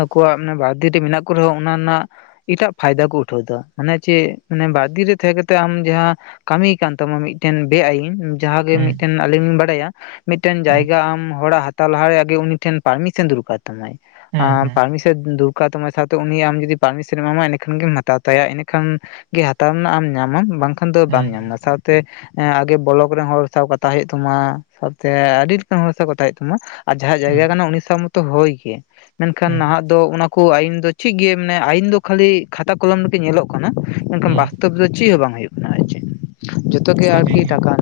ᱟᱠᱚᱣᱟᱜ ᱵᱟᱨ ᱫᱤᱴᱤ ᱨᱮ ᱢᱮᱱᱟᱜ ᱠᱚ ᱨᱮᱦᱚᱸ ᱚᱱᱟ ᱨᱮᱱᱟᱜ ᱮᱴᱟᱜ ᱯᱷᱟᱭᱫᱟ ᱠᱩ ᱩᱴᱷᱟᱹᱣ ᱫᱟ ᱢᱟᱱᱮ ᱪᱮᱫ ᱵᱟᱨ ᱫᱤᱱ ᱨᱮ ᱛᱟᱦᱮᱸ ᱠᱟᱛᱮ ᱟᱢ ᱡᱟᱦᱟᱸ ᱠᱟᱹᱢᱤ ᱠᱟᱱ ᱛᱟᱢᱟ ᱢᱤᱫᱴᱮᱱ ᱵᱮ ᱟᱭᱤᱱ ᱡᱟᱦᱟᱸ ᱜᱮ ᱦᱩᱸ ᱢᱤᱫᱴᱮᱱ ᱟᱞᱤᱧ ᱞᱤᱧ ᱵᱟᱲᱟᱭᱟ ᱢᱤᱫᱴᱮᱱ ᱦᱩᱸ ᱡᱟᱭᱜᱟ ᱟᱢ ᱦᱚᱲᱟᱜ ᱦᱟᱛᱟᱣ ᱞᱟᱦᱟᱨᱮ ᱟᱜᱮ ᱩᱱᱤᱴᱷᱮᱱ ᱯᱟᱨᱢᱤᱥᱮᱱ ᱫᱚᱨᱠᱟᱨ ᱛᱟᱢᱟᱭ ᱦᱩᱸ ᱦᱩᱸ ᱦᱩᱸ ᱟᱨ ᱯᱟᱨᱢᱚᱱ ᱫᱚᱨᱠᱟᱟᱨ ᱛᱟᱢᱟ ᱥᱟᱶᱛᱮ ᱩᱱᱤ ᱟᱢ ᱡᱩᱫᱤ ᱯᱟᱨᱢᱤᱥᱮᱱ ᱮᱢᱟᱢᱟ ᱮᱸᱰᱮᱠᱷᱟᱱ ᱜᱮᱢ ᱦᱟᱛᱟᱣ ᱛᱟᱭᱟ ᱤᱱᱟᱹ ᱠᱷᱟᱱ ᱜᱮ ᱦᱟᱛᱟᱣ ᱨᱮᱱᱟᱜ ᱟᱢ ᱧᱟᱢᱟᱢ ᱵᱟᱝ ᱠᱷᱟᱱ ᱫᱚ ᱦᱩᱸ ᱵᱟᱢ ᱧᱟᱢᱟ ᱥᱟᱶᱛᱮ ᱦᱮᱸ ᱟᱜᱮ ᱵᱽᱞᱳᱠ ᱨᱮᱱ ᱦᱚᱲ ᱥᱟᱶ ᱠᱟᱛᱷᱟ ᱦᱩᱭᱩᱜ ᱛᱟᱢᱟ ᱥᱟᱶᱛᱮ ᱟᱹᱰᱤ ᱞᱮᱠᱟᱱ ᱦᱚᱲ ᱥᱟᱶ ᱠᱟᱛᱷᱟ ᱦᱩᱭᱩᱜ ᱛᱟᱢᱟ᱾ ᱟᱨ ᱡᱟᱦᱟᱸᱭᱟᱜ ᱦᱩᱸ ᱡᱟᱭᱜᱟ ᱠᱟᱱᱟ ᱩᱱᱤ ᱥᱟᱶ ᱢᱚᱛᱚ ᱦᱳᱭ ᱜᱮ ᱢᱮᱱᱠᱷᱟᱱ ᱦᱩᱸ ᱱᱟᱦᱟᱜ ᱫᱚ ᱚᱱᱟ ᱠᱚ ᱟᱹᱭᱤᱱ ᱫᱚ ᱪᱮᱫ ᱜᱮ ᱢᱟᱱᱮ ᱟᱹᱭᱤᱱ ᱫᱚ ᱠᱷᱟᱹᱞᱤ ᱠᱷᱟᱛᱟ ᱠᱚᱞᱚᱢ ᱨᱮᱜᱮ ᱧᱮᱞᱚᱜ ᱠᱟᱱᱟ ᱢᱮᱱᱠᱷᱟᱱ ᱦᱩᱸ ᱵᱟᱥᱛᱚᱵᱽ ᱫᱚ ᱪᱮᱫ ᱦᱚᱸ ᱵᱟᱝ ᱦᱩᱭᱩᱜ ᱠᱟᱱᱟ ᱟᱨ ᱪᱮᱫ ᱡᱚᱛᱚ ᱜᱮ ᱟᱨᱠᱤ ᱥᱟᱹᱨᱤᱜᱮ ᱴᱟᱠᱟ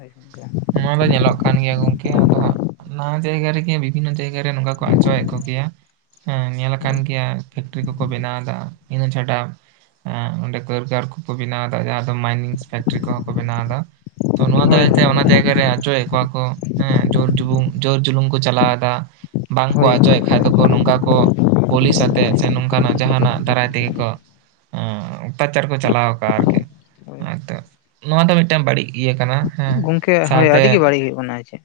ᱨᱮᱱᱟᱜ ᱱᱚᱣᱟ ᱫᱚ ᱧᱮᱞᱚᱜ ᱠᱟᱱ ᱜᱮᱭᱟ ᱜᱚᱝᱠᱮ ᱟᱫᱚ ᱦᱟᱸᱜ ᱱᱟᱣᱥ ᱡᱟᱭᱜᱟ ᱨᱮᱜᱮ ᱤᱱᱟᱹ ᱡᱟᱭᱜᱟ ᱨᱮ ᱱᱚᱝᱠᱟ ᱠᱚ ᱟᱪᱟᱣᱮᱫ ᱠᱚᱜᱮᱭᱟ ᱦᱮᱸ ᱧᱮᱞ ᱟᱠᱟᱱ ᱦᱳᱭ ᱜᱮᱭᱟ ᱯᱷᱮᱠᱴᱨᱤ ᱠᱚᱠᱚ ᱵᱮᱱᱟᱣᱮᱫᱟ᱾ ᱤᱱᱟᱹ ᱪᱷᱟᱰᱟ ᱚᱸᱰᱮ ᱠᱟᱹᱨᱜᱟᱨ ᱠᱚᱠᱚ ᱵᱮᱱᱟᱣ ᱮᱫᱟ ᱡᱟᱦᱟᱸ ᱢᱟᱭᱱᱤᱥᱴ ᱯᱷᱮᱠᱴᱨᱤ ᱠᱚᱦᱚᱸ ᱠᱚ ᱵᱮᱱᱟᱣ ᱮᱫᱟ ᱛᱚ ᱱᱚᱣᱟ ᱦᱳᱭ ᱫᱟᱨᱟᱭᱛᱮ ᱚᱱᱟ ᱡᱟᱭᱜᱟ ᱨᱮ ᱟᱪᱚᱭᱮᱫ ᱠᱚᱣᱟ ᱠᱚ ᱦᱮᱸ ᱡᱩᱨ ᱡᱩᱞᱩᱢ ᱡᱩᱨ ᱡᱩᱞᱩᱢ ᱠᱚ ᱪᱟᱞᱟᱣ ᱮᱫᱟ ᱵᱟᱝ ᱠᱚ ᱦᱳᱭ ᱟᱪᱟᱣᱮᱫ ᱠᱷᱟᱡ ᱫᱚ ᱱᱚᱝᱠᱟ ᱠᱚ ᱯᱩᱞᱤᱥ ᱟᱛᱮᱜ ᱥᱮ ᱱᱚᱝᱠᱟᱱᱟᱜ ᱡᱟᱦᱟᱱᱟᱜ ᱫᱟᱨᱟᱭ ᱛᱮᱜᱮ ᱠᱚ ᱩᱢᱢ ᱟᱛᱛᱟᱪᱟᱨ ᱠᱚ ᱪᱟᱞᱟᱣ ᱟᱠᱟᱜᱼᱟ ᱟᱨᱠᱤ᱾ ᱦᱳᱭ ᱦᱚᱭ ᱛᱚ ᱱᱚᱣᱟ ᱫᱚ ᱢᱤᱫᱴᱟᱝ ᱵᱟᱹᱲᱤᱡ ᱤᱭᱟᱹ ᱠᱟᱱᱟ ᱦᱮᱸ ᱜᱚᱝᱠᱮ ᱦᱳᱭ ᱟᱹᱰᱤ ᱜᱮ ᱵᱟᱹᱲᱤᱡ ᱦᱩᱭᱩᱜ ᱠᱟᱱᱟ ᱪᱮᱫ?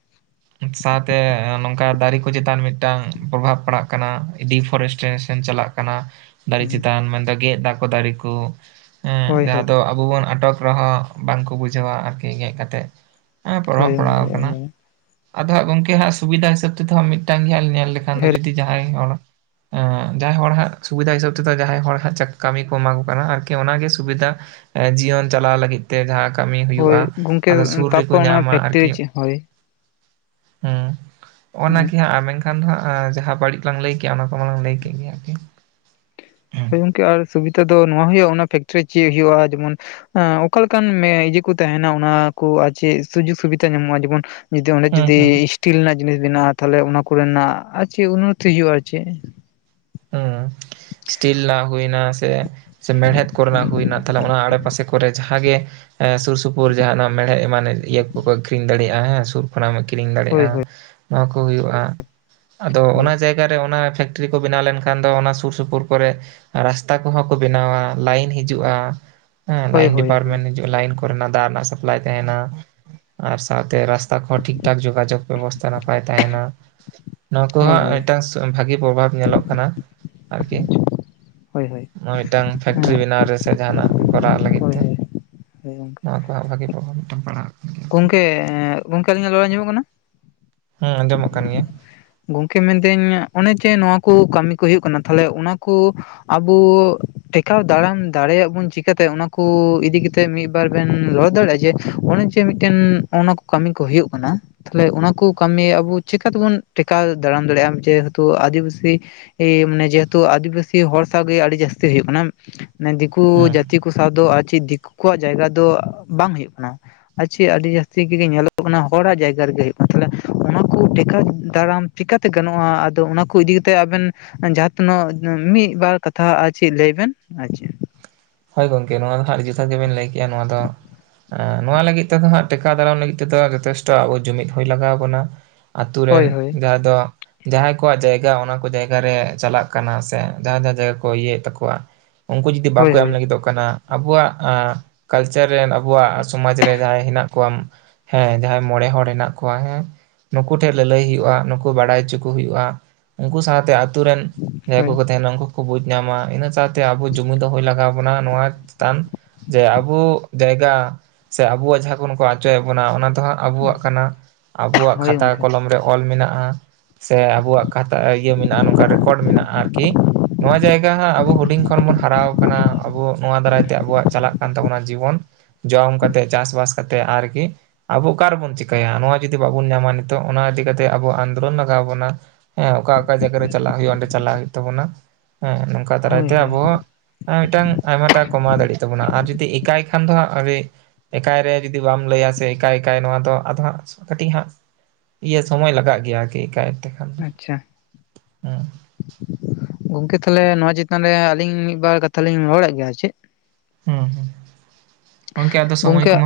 ᱢᱤᱫ ᱥᱟᱶᱛᱮ ᱱᱚᱝᱠᱟ ᱫᱟᱨᱮ ᱠᱚ ᱪᱮᱛᱟᱱ ᱢᱤᱫᱴᱟᱝ ᱯᱨᱚᱵᱷᱟᱵᱽ ᱯᱟᱲᱟᱜ ᱠᱟᱱᱟ᱾ (inaudible) ᱯᱷᱚᱨᱮᱥᱴ ᱨᱮ ᱥᱮᱱ ᱪᱟᱞᱟᱜ ᱠᱟᱱᱟ᱾ ᱫᱟᱨᱮ ᱪᱮᱛᱟᱱ ᱢᱮᱱᱫᱚ ᱜᱮᱫ ᱫᱟᱠᱚ ᱫᱟᱨᱮ ᱠᱚ ᱦᱮᱸ ᱦᱳᱭ ᱡᱟᱦᱟᱸ ᱦᱳᱭ ᱫᱚ ᱟᱵᱚ ᱵᱚᱱ ᱟᱴᱚᱠ ᱨᱮᱦᱚᱸ ᱵᱟᱝᱠᱚ ᱵᱩᱡᱷᱟᱹᱣᱟ ᱟᱨᱠᱤ ᱜᱮᱫ ᱠᱟᱛᱮᱫ ᱦᱮᱸ ᱯᱨᱚᱵᱷᱟᱣ ᱦᱳᱭ ᱯᱟᱲᱟᱣ ᱜᱚᱝᱠᱮ ᱟᱠᱟᱱᱟ ᱟᱫᱚ ᱦᱟᱸᱜ ᱜᱚᱝᱠᱮ ᱦᱟᱸᱜ ᱥᱩᱵᱤᱫᱟ ᱦᱤᱥᱟᱹᱵᱽ ᱛᱮᱫᱚ ᱦᱟᱸᱜ ᱢᱤᱫᱴᱟᱝ ᱜᱮ ᱦᱟᱸᱜ ᱞᱤ ᱧᱮᱞ ᱞᱮᱠᱷᱟᱱ ᱫᱚ ᱡᱩᱫᱤ ᱡᱟᱦᱟᱸᱭ ᱦᱚᱲ ᱮ ᱡᱟᱦᱟᱸᱭ ᱦᱚᱲ ᱦᱟᱸᱜ ᱥᱩᱵᱤᱫᱷᱟ ᱦᱤᱥᱟᱹᱵ ᱛᱮᱫᱚ ᱡᱟᱦᱟᱸᱭ ᱦᱚᱲ ᱦᱟᱸᱜ ᱠᱟᱹᱢᱤ ᱠᱚ ᱮᱢᱟ ᱠᱚ ᱠᱟᱱᱟ ᱟᱨᱠᱤ ᱚᱱᱟᱜᱮ ᱥᱩᱵᱤᱫᱷᱟ᱾ ᱮᱸ ᱡᱤᱭᱚᱱ ᱪᱟᱞᱟᱣ ᱞᱟᱹᱜᱤᱫ ᱛᱮ ᱡᱟᱦᱟᱸ ᱠᱟᱹᱢᱤ ᱦᱳᱭ ᱦᱩᱭᱩᱜᱼᱟ ᱜᱚᱝᱠᱮ ᱟᱫᱚ ᱥᱩᱨ ᱨᱮᱠᱚ ᱛᱟᱯᱚᱨ ᱚᱱᱟ ᱧᱟᱢᱟ ᱯᱷᱮᱠᱴᱨᱤ ᱟᱨᱠᱤ ᱦᱳᱭ ᱦᱩᱸ ᱦᱳᱭ ᱚᱱᱟᱜᱤ ᱦᱟᱸᱜ ᱢᱮᱱ ᱮᱠᱷᱟᱱ ᱫᱚ ᱦᱟᱸᱜ ᱡᱟᱦᱟᱸ ᱵᱟᱹᱲᱤᱡ ᱞᱟᱝ ᱞᱟᱹᱭ ᱠᱮᱜᱼᱟ ᱚᱱᱟ ᱠᱚ ᱢᱟᱞᱟᱝ ᱞᱟᱹᱭ ᱠᱮᱫ ᱜᱮᱭᱟ ᱟᱨᱠᱤ ᱜᱚᱢᱠᱮ ᱟᱨ ᱥᱩᱵᱤᱫᱷᱟ ᱫᱚ ᱱᱚᱣᱟ ᱦᱳᱭᱳᱜᱼᱟ ᱚᱱᱟ ᱯᱷᱮᱠᱴᱨᱤ ᱨᱮ ᱪᱮᱫ ᱦᱳᱭᱳᱜᱼᱟ ᱡᱮᱢᱚᱱ ᱦᱮᱸ ᱚᱠᱟᱞᱮᱠᱟᱱ ᱤᱭᱟᱹ ᱠᱚ ᱛᱟᱦᱮᱱᱟ ᱚᱱᱟ ᱠᱚ ᱟᱨ ᱪᱮᱫ ᱥᱩᱡᱳᱜᱽ ᱥᱩᱵᱤᱫᱷᱟ ᱧᱟᱢᱚᱜᱼᱟ ᱡᱮᱢᱚᱱ ᱡᱩᱫᱤ ᱚᱸᱰᱮ ᱦᱩᱸ ᱡᱩᱫᱤ ᱦᱩᱸ ᱤᱥᱴᱤᱞ ᱨᱮᱱᱟᱜ ᱡᱤᱱᱤᱥ ᱵᱮᱱᱟᱜᱼᱟ ᱛᱟᱦᱚᱞᱮ ᱚᱱᱟ ᱠᱚᱨᱮᱱᱟᱜ ᱟᱨ ᱪᱮᱫ ᱩᱱᱱᱚᱛᱤ ᱦᱩᱭᱩᱜᱼᱟ ᱟᱨ ᱪᱮᱫ? ᱦᱩᱸ ᱥᱴᱤᱞ ᱱᱟᱜ ᱦᱩᱭᱱᱟ ᱥᱮ ᱢᱮᱲᱦᱮᱫ ᱠᱚᱨᱮᱱᱟᱜ ᱦᱩᱭᱱᱟ ᱛᱟᱦᱚᱞᱮ ᱚᱱᱟ ᱟᱲᱮᱯᱟᱥᱮ ᱠᱚᱨᱮ ᱡᱟᱦᱟᱸᱜᱮ ᱦᱮᱸ ᱥᱩᱨ ᱥᱩᱯᱩᱨ ᱡᱟᱦᱟᱸᱱᱟᱜ ᱢᱮᱲᱦ ᱮᱢᱟᱱ ᱤᱭᱟᱹ ᱠᱚᱠᱚ ᱟᱹᱠᱷᱨᱤᱧ ᱫᱟᱲᱮᱭᱟᱜᱼᱟ ᱦᱮᱸ ᱥᱩᱨ ᱮᱢ ᱠᱤᱨᱤᱧ ᱦᱳᱭ ᱫᱟᱲᱮᱭᱟᱜᱼᱟ ᱦᱳᱭ ᱱᱚᱣᱟ ᱠᱚ ᱦᱩᱭᱩᱜᱼᱟ, ᱟᱫᱚ ᱚᱱᱟ ᱦᱳᱭ ᱡᱟᱭ ᱠᱟᱛᱮ ᱚᱱᱟ ᱯᱷᱮᱠᱴᱨᱤ ᱠᱚ ᱵᱮᱱᱟᱣ ᱞᱮᱱ ᱠᱷᱟᱱ ᱫᱚ ᱚᱱᱟ ᱥᱩᱨ ᱥᱩᱯᱩᱨ ᱠᱚᱨᱮ ᱨᱟᱥᱛᱟ ᱠᱚᱦᱚᱸ ᱠᱚ ᱵᱮᱱᱟᱣᱼᱟ ᱞᱟᱭᱤᱱ ᱦᱤᱡᱩᱜᱼᱟ᱾ ᱦᱮᱸ ᱦᱳᱭ ᱞᱟᱭᱤᱱ ᱦᱳᱭ ᱦᱳᱭ ᱰᱤᱯᱟᱨᱴᱢᱮᱱᱴ ᱞᱟᱭᱤᱱ ᱠᱚᱨᱮ ᱫᱟᱨ ᱨᱮᱱᱟᱜ ᱥᱟᱯᱞᱟᱭ ᱛᱟᱦᱮᱸᱱᱟ᱾ ᱟᱨ ᱥᱟᱶᱛᱮ ᱨᱟᱥᱛᱟ ᱠᱚᱚᱸ ᱴᱷᱤᱠ ᱴᱷᱟᱠ ᱡᱳᱜᱟᱡᱳᱜᱽ ᱵᱮᱵᱚᱥᱛᱷᱟ ᱱᱟᱯᱟᱭ ᱛᱟᱦᱮᱱᱟ᱾ ᱱᱚᱣᱟ ᱦᱳᱭ ᱠᱚᱦᱚᱸ ᱦᱳᱭ ᱢᱤᱫᱴᱟᱝ ᱵᱷᱟᱜᱤ ᱯᱨᱚᱵᱷᱟᱵᱽ ᱧᱮᱞᱚᱜ ᱠᱟᱱᱟ ᱟᱨᱠᱤ᱾ ᱦᱳᱭ ᱦᱳᱭ᱾ ᱱᱚ ᱢᱤᱫᱴᱟᱝ ᱯᱷᱮᱠᱴᱨᱤ ᱵᱮᱱᱟᱣ ᱨᱮᱥ ᱡᱟᱦᱟᱱᱟᱜ ᱠᱚᱨᱟᱣ ᱞᱟᱹᱜᱤᱫ ᱛᱮ᱾ ᱦᱮᱭ ᱜᱚᱝᱠᱮ᱾ ᱱᱚᱣᱟ ᱠᱚᱣᱟᱜ ᱵᱷᱟᱜᱤ ᱯᱨᱚᱵᱷᱟᱵᱽ ᱢᱤᱫᱴᱟᱝ ᱯᱟᱲᱦᱟᱜ ᱠᱟᱱ ᱜᱮᱭᱟ᱾ ᱟᱨᱠᱤ ᱜᱚᱝᱠᱮ ᱜᱚᱝᱠᱮ ᱟᱹᱞᱤᱧᱟᱜ ᱞᱚᱲᱟᱧᱟᱢᱚᱜ ᱠᱟᱱᱟ? ᱦᱩᱸ ᱟᱸᱡᱚᱢᱚᱜ ᱠᱟᱱ ᱜᱮᱭᱟ᱾ ᱜᱚᱝᱠᱮ ᱢᱮᱱᱫᱟᱹᱧ ᱚᱱᱮ ᱡᱮ ᱱᱚᱶᱟ ᱠᱚ ᱠᱟᱹᱢᱤ ᱠᱚ ᱦᱩᱭᱩᱜ ᱠᱟᱱᱟ ᱛᱟᱦᱞᱮ ᱚᱱᱟᱠᱩ ᱟᱵᱚᱻ ᱴᱮᱠᱟᱣ ᱫᱟᱨᱟᱢ ᱫᱟᱲᱮᱭᱟᱜ ᱵᱚᱱ ᱪᱤᱠᱠᱟᱛᱮ? ᱚᱱᱟ ᱠᱚ ᱤᱫᱤ ᱠᱟᱛᱮᱮᱫ ᱢᱤᱫᱵᱟᱨ ᱵᱮᱱ ᱞᱚᱲ ᱫᱟᱲᱮᱭᱟᱜᱼᱟ ᱡᱮ ᱚᱱᱮ ᱢᱤᱼᱢᱤᱫᱴᱮᱱ ᱚᱱᱟ ᱠᱚ ᱠᱟᱹᱢᱤ ᱠᱚ ᱦᱩᱭᱩᱜᱳᱜ ᱠᱟᱱᱟ ᱛᱟᱦᱚᱞᱮ ᱚᱱᱟᱠᱚ ᱠᱟᱹᱢᱤ ᱟᱵᱚ ᱪᱮᱠᱟᱛᱮᱵᱩᱱ ᱴᱮᱠᱟᱣ ᱫᱟᱨᱟᱢ ᱫᱟᱲᱮᱭᱟᱜ ᱟᱢ ᱡᱮᱦᱮᱛᱩ ᱟᱹᱫᱤᱵᱟᱹᱥᱤ ᱮ ᱢᱟᱱᱮ ᱡᱮᱦᱮᱛᱩ ᱟᱫᱤᱵᱟᱥᱤ ᱦᱚᱲ ᱥᱟᱶᱜᱮ ᱟᱹᱰᱤ ᱡᱟᱹᱥᱛᱤ ᱦᱩᱭᱩᱜ ᱠᱟᱱᱟ ᱢᱟᱱᱮ ᱫᱤᱠᱩ ᱦᱮᱸ ᱡᱟᱛ ᱫᱤᱠᱩ ᱥᱟᱶ ᱫᱚ ᱟᱨ ᱪᱮᱫ ᱫᱤᱠᱩ ᱠᱚᱣᱟᱜ ᱡᱟᱭᱜᱟ ᱫᱚ ᱵᱟᱝ ᱦᱳᱜ ᱠᱟᱱᱟ᱾ ᱟᱨ ᱪᱮᱫ ᱟᱹᱰᱤ ᱡᱟᱹᱥᱛᱤᱜᱮ ᱧᱮᱞᱚᱜ ᱠᱟᱱᱟ, ᱦᱚᱲᱟᱜ ᱡᱟᱭᱜᱟ ᱨᱮᱜᱮ ᱦᱩᱭᱩᱜ ᱠᱟᱱᱟ, ᱛᱟᱦᱚᱞᱮ ᱚᱱᱟ ᱠᱚ ᱴᱮᱠᱟᱣ ᱛᱟᱲᱟᱢ ᱪᱮᱠᱟᱛᱮ ᱜᱟᱱᱚᱜᱼᱟ ᱟᱫᱚ ᱚᱱᱟ ᱠᱚ ᱤᱫᱤ ᱠᱟᱛᱮ ᱟᱵᱮᱱ ᱡᱟᱦᱟᱸ ᱛᱤᱱᱟᱹᱜ ᱢᱤᱫᱵᱟᱨ ᱠᱟᱛᱷᱟ ᱟᱨ ᱪᱮᱫ ᱞᱟᱹᱭ ᱵᱮᱱ ᱟᱪᱪᱟ ᱦᱳᱭ ᱜᱚᱢᱠᱮ ᱱᱚᱣᱟ ᱫᱚ ᱦᱟᱸ ᱡᱩᱛᱷᱟᱛ ᱜᱮᱵᱮᱱ ᱞᱟᱹᱭ ᱠᱮᱜᱼᱟ ᱱᱚᱣᱟ ᱫᱚ ᱱᱚᱣᱟ ᱞᱟᱹᱜᱤᱫ ᱛᱮᱫᱚ ᱦᱟᱸᱜ ᱴᱮᱠᱟ ᱫᱟᱨᱟᱢ ᱞᱟᱹᱜᱤᱫ ᱛᱮᱫᱚ ᱡᱚᱛᱷᱮᱥᱴᱚ ᱟᱵᱚ ᱡᱩᱢᱤᱫ ᱦᱚᱭ ᱞᱟᱜᱟᱣ ᱟᱵᱚᱱᱟ ᱟᱛᱩᱨ ᱨᱮᱱ ᱦᱳᱭ ᱦᱳᱭ ᱡᱟᱦᱟᱸ ᱫᱚ ᱡᱟᱦᱟᱸᱭ ᱠᱚᱣᱟᱜ ᱡᱟᱭᱜᱟ ᱚᱱᱟ ᱠᱚ ᱡᱟᱭᱜᱟ ᱨᱮ ᱪᱟᱞᱟᱜ ᱠᱟᱱᱟ ᱥᱮ ᱡᱟᱦᱟᱸ ᱡᱟᱦᱟᱸ ᱡᱟᱭᱜᱟ ᱠᱚ ᱤᱭᱟᱹᱭᱮᱫ ᱛᱟᱠᱚᱣᱟ ᱩᱱᱠᱩ ᱡᱩᱚᱫᱤ ᱦᱳᱭ ᱵᱟᱠᱚ ᱦᱳᱭ ᱮᱢ ᱞᱟᱹᱜᱤᱫᱚᱜ ᱠᱟᱱᱟ ᱟᱵᱚᱣᱟᱜ ᱠᱟᱞᱪᱟᱨ ᱨᱮᱱ ᱟᱵᱚᱣᱟᱜ ᱥᱚᱢᱟᱡᱽ ᱨᱮ ᱡᱟᱦᱟᱸᱭ ᱦᱮᱱᱟᱜ ᱠᱚᱣᱟ ᱦᱮᱸ ᱡᱟᱦᱟᱸᱭ ᱢᱚᱬᱮ ᱦᱚᱲ ᱦᱮᱱᱟᱜ ᱠᱚᱣᱟ ᱦᱮᱸ ᱱᱩᱠᱩ ᱴᱷᱮᱡ ᱞᱟᱹ ᱞᱟᱹᱭ ᱦᱩᱭᱩᱜᱼᱟ ᱱᱩᱠᱩ ᱵᱟᱲᱟᱭ ᱦᱚᱪᱩ ᱠᱚ ᱦᱩᱭᱩᱜᱼᱟ ᱩᱱᱠᱩ ᱥᱟᱶᱛᱮ ᱟᱛᱩᱨ ᱨᱮᱱ ᱡᱟᱦᱟᱸᱭ ᱦᱳᱭ ᱠᱚ ᱛᱟᱦᱮᱱᱟ ᱩᱱᱠᱩ ᱵᱩᱡ ᱧᱟᱢᱟ ᱤᱱᱟᱹ ᱥᱟᱶᱛᱮ ᱟᱵᱚ ᱡᱩᱢᱤᱫ ᱫᱚ ᱦᱩᱭ ᱞ ᱵᱱᱟ ᱱᱚᱣᱟ ᱛᱮᱛᱟᱱ ᱡᱮ ᱟᱵᱚ ᱡᱟᱭᱜᱟ ᱥᱮ ᱟᱵᱚᱣᱟᱜ ᱡᱟᱦᱟᱸ ᱠᱷᱚᱱ ᱠᱚ ᱚᱪᱚᱭᱮᱫ ᱵᱚᱱᱟ ᱚᱱᱟ ᱫᱚ ᱦᱟᱸᱜ ᱟᱵᱚᱣᱟᱜ ᱠᱟᱱᱟ ᱟᱵᱚᱣᱟᱜ ᱦᱳᱭ ᱠᱷᱟᱛᱟ ᱜᱚᱝᱠᱮ ᱠᱚᱞᱚᱢ ᱨᱮ ᱚᱞ ᱢᱮᱱᱟᱜᱼᱟ ᱥᱮ ᱟᱵᱚᱣᱟᱜ ᱠᱟᱛᱷᱟ ᱤᱭᱟᱹ ᱢᱮᱱᱟᱜᱼᱟ ᱱᱚᱝᱠᱟ ᱨᱮᱠᱚᱨᱰ ᱢᱮᱱᱟᱜᱼᱟ ᱟᱨᱠᱤ ᱱᱚᱣᱟ ᱡᱟᱭᱜᱟ ᱦᱟᱸᱜ ᱟᱵᱚ ᱦᱩᱰᱤᱧ ᱠᱷᱚᱱ ᱵᱩᱱ ᱦᱟᱨᱟ (unintelligible) ᱱᱚᱣᱟ ᱫᱟᱨᱟᱭ ᱛᱮ ᱟᱵᱚᱣᱟᱜ ᱪᱟᱞᱟᱜ ᱠᱟᱱ ᱛᱟᱵᱚᱱᱟ ᱡᱤᱵᱚᱱ ᱡᱚᱢ ᱠᱟᱛᱮ ᱪᱟᱥᱵᱟᱥ ᱠᱟᱛᱮ ᱟᱨᱠᱤ ᱟᱵᱚ ᱚᱠᱟ ᱨᱮᱵᱚᱱ ᱪᱤᱠᱟᱹᱭᱟ ᱱᱚᱣᱟ ᱡᱩᱫᱤ ᱵᱟᱵᱚᱱ ᱧᱟᱢᱟ ᱱᱤᱛᱚᱜ ᱚᱱᱟ ᱤᱫᱤ ᱠᱟᱛᱮ ᱟᱵᱚ ᱟᱱᱫᱳᱞᱚᱱ ᱞᱟᱜᱟᱣ ᱵᱚᱱᱟ ᱦᱮᱸ ᱚᱠᱟ ᱚᱠᱟ ᱡᱟᱭᱜᱟ ᱨᱮ ᱪᱟᱞᱟᱜ ᱦᱩᱭᱩᱜᱼᱟ ᱚᱸᱰᱮ ᱪᱟᱞᱟᱜ ᱦᱩᱭᱩᱜ ᱛᱟᱵᱳᱱᱟ ᱦᱮᱸ ᱱᱚᱝᱠᱟ ᱦᱳᱭ ᱫᱟᱨᱟᱭᱛᱮ ᱦᱳᱭ ᱟᱵᱚᱣᱟᱜ ᱢᱤᱫᱴᱟᱝ ᱟᱭᱢᱟᱴᱟᱜ ᱠᱚᱢᱟᱣ ᱫᱟᱲᱮᱭᱟᱜ ᱛᱟᱵᱚᱱᱟ ᱟᱨ ᱡᱩᱫᱤ ᱮᱠᱟᱭ ᱠᱷᱟᱱ ᱫᱚ ᱦᱟᱸᱜ ᱟᱹᱰᱤ ᱮᱠᱟᱭ ᱨᱮ ᱡᱩᱫᱤ ᱵᱟᱢ ᱞᱟᱹᱭᱟ ᱥᱮ ᱮᱠᱠᱟᱭ ᱮᱠᱟᱭ ᱱᱚᱣᱟ ᱫᱚ ᱟᱫᱚ ᱦᱟᱸᱜ ᱠᱟᱹᱴᱤᱡ ᱦᱟᱸᱜ ᱤᱭᱟᱹ ᱥᱚᱢᱳᱚᱭ ᱞᱟᱜᱟᱜ ᱜᱮᱭᱟ ᱟᱨᱠᱤ ᱮ ᱠᱟᱭᱛᱮ ᱟᱪᱪᱷᱟ ᱜᱚᱝᱠᱮ ᱛᱟᱦᱦᱮ ᱱᱚᱣᱟ ᱪᱮᱛᱟᱱ ᱨᱮ ᱟᱹᱞᱤᱧ ᱢᱤᱫᱵᱟᱨ ᱠᱟᱛᱷᱟ ᱞᱤᱧ ᱨᱚᱲᱮᱫ ᱜᱮᱭᱟ ᱪᱮᱫ ᱦᱮᱸ ᱜᱱᱠᱮ ᱟᱫᱚ ᱥᱚᱢᱚᱭ ᱜᱚᱝᱠᱮ ᱠᱚᱢᱟ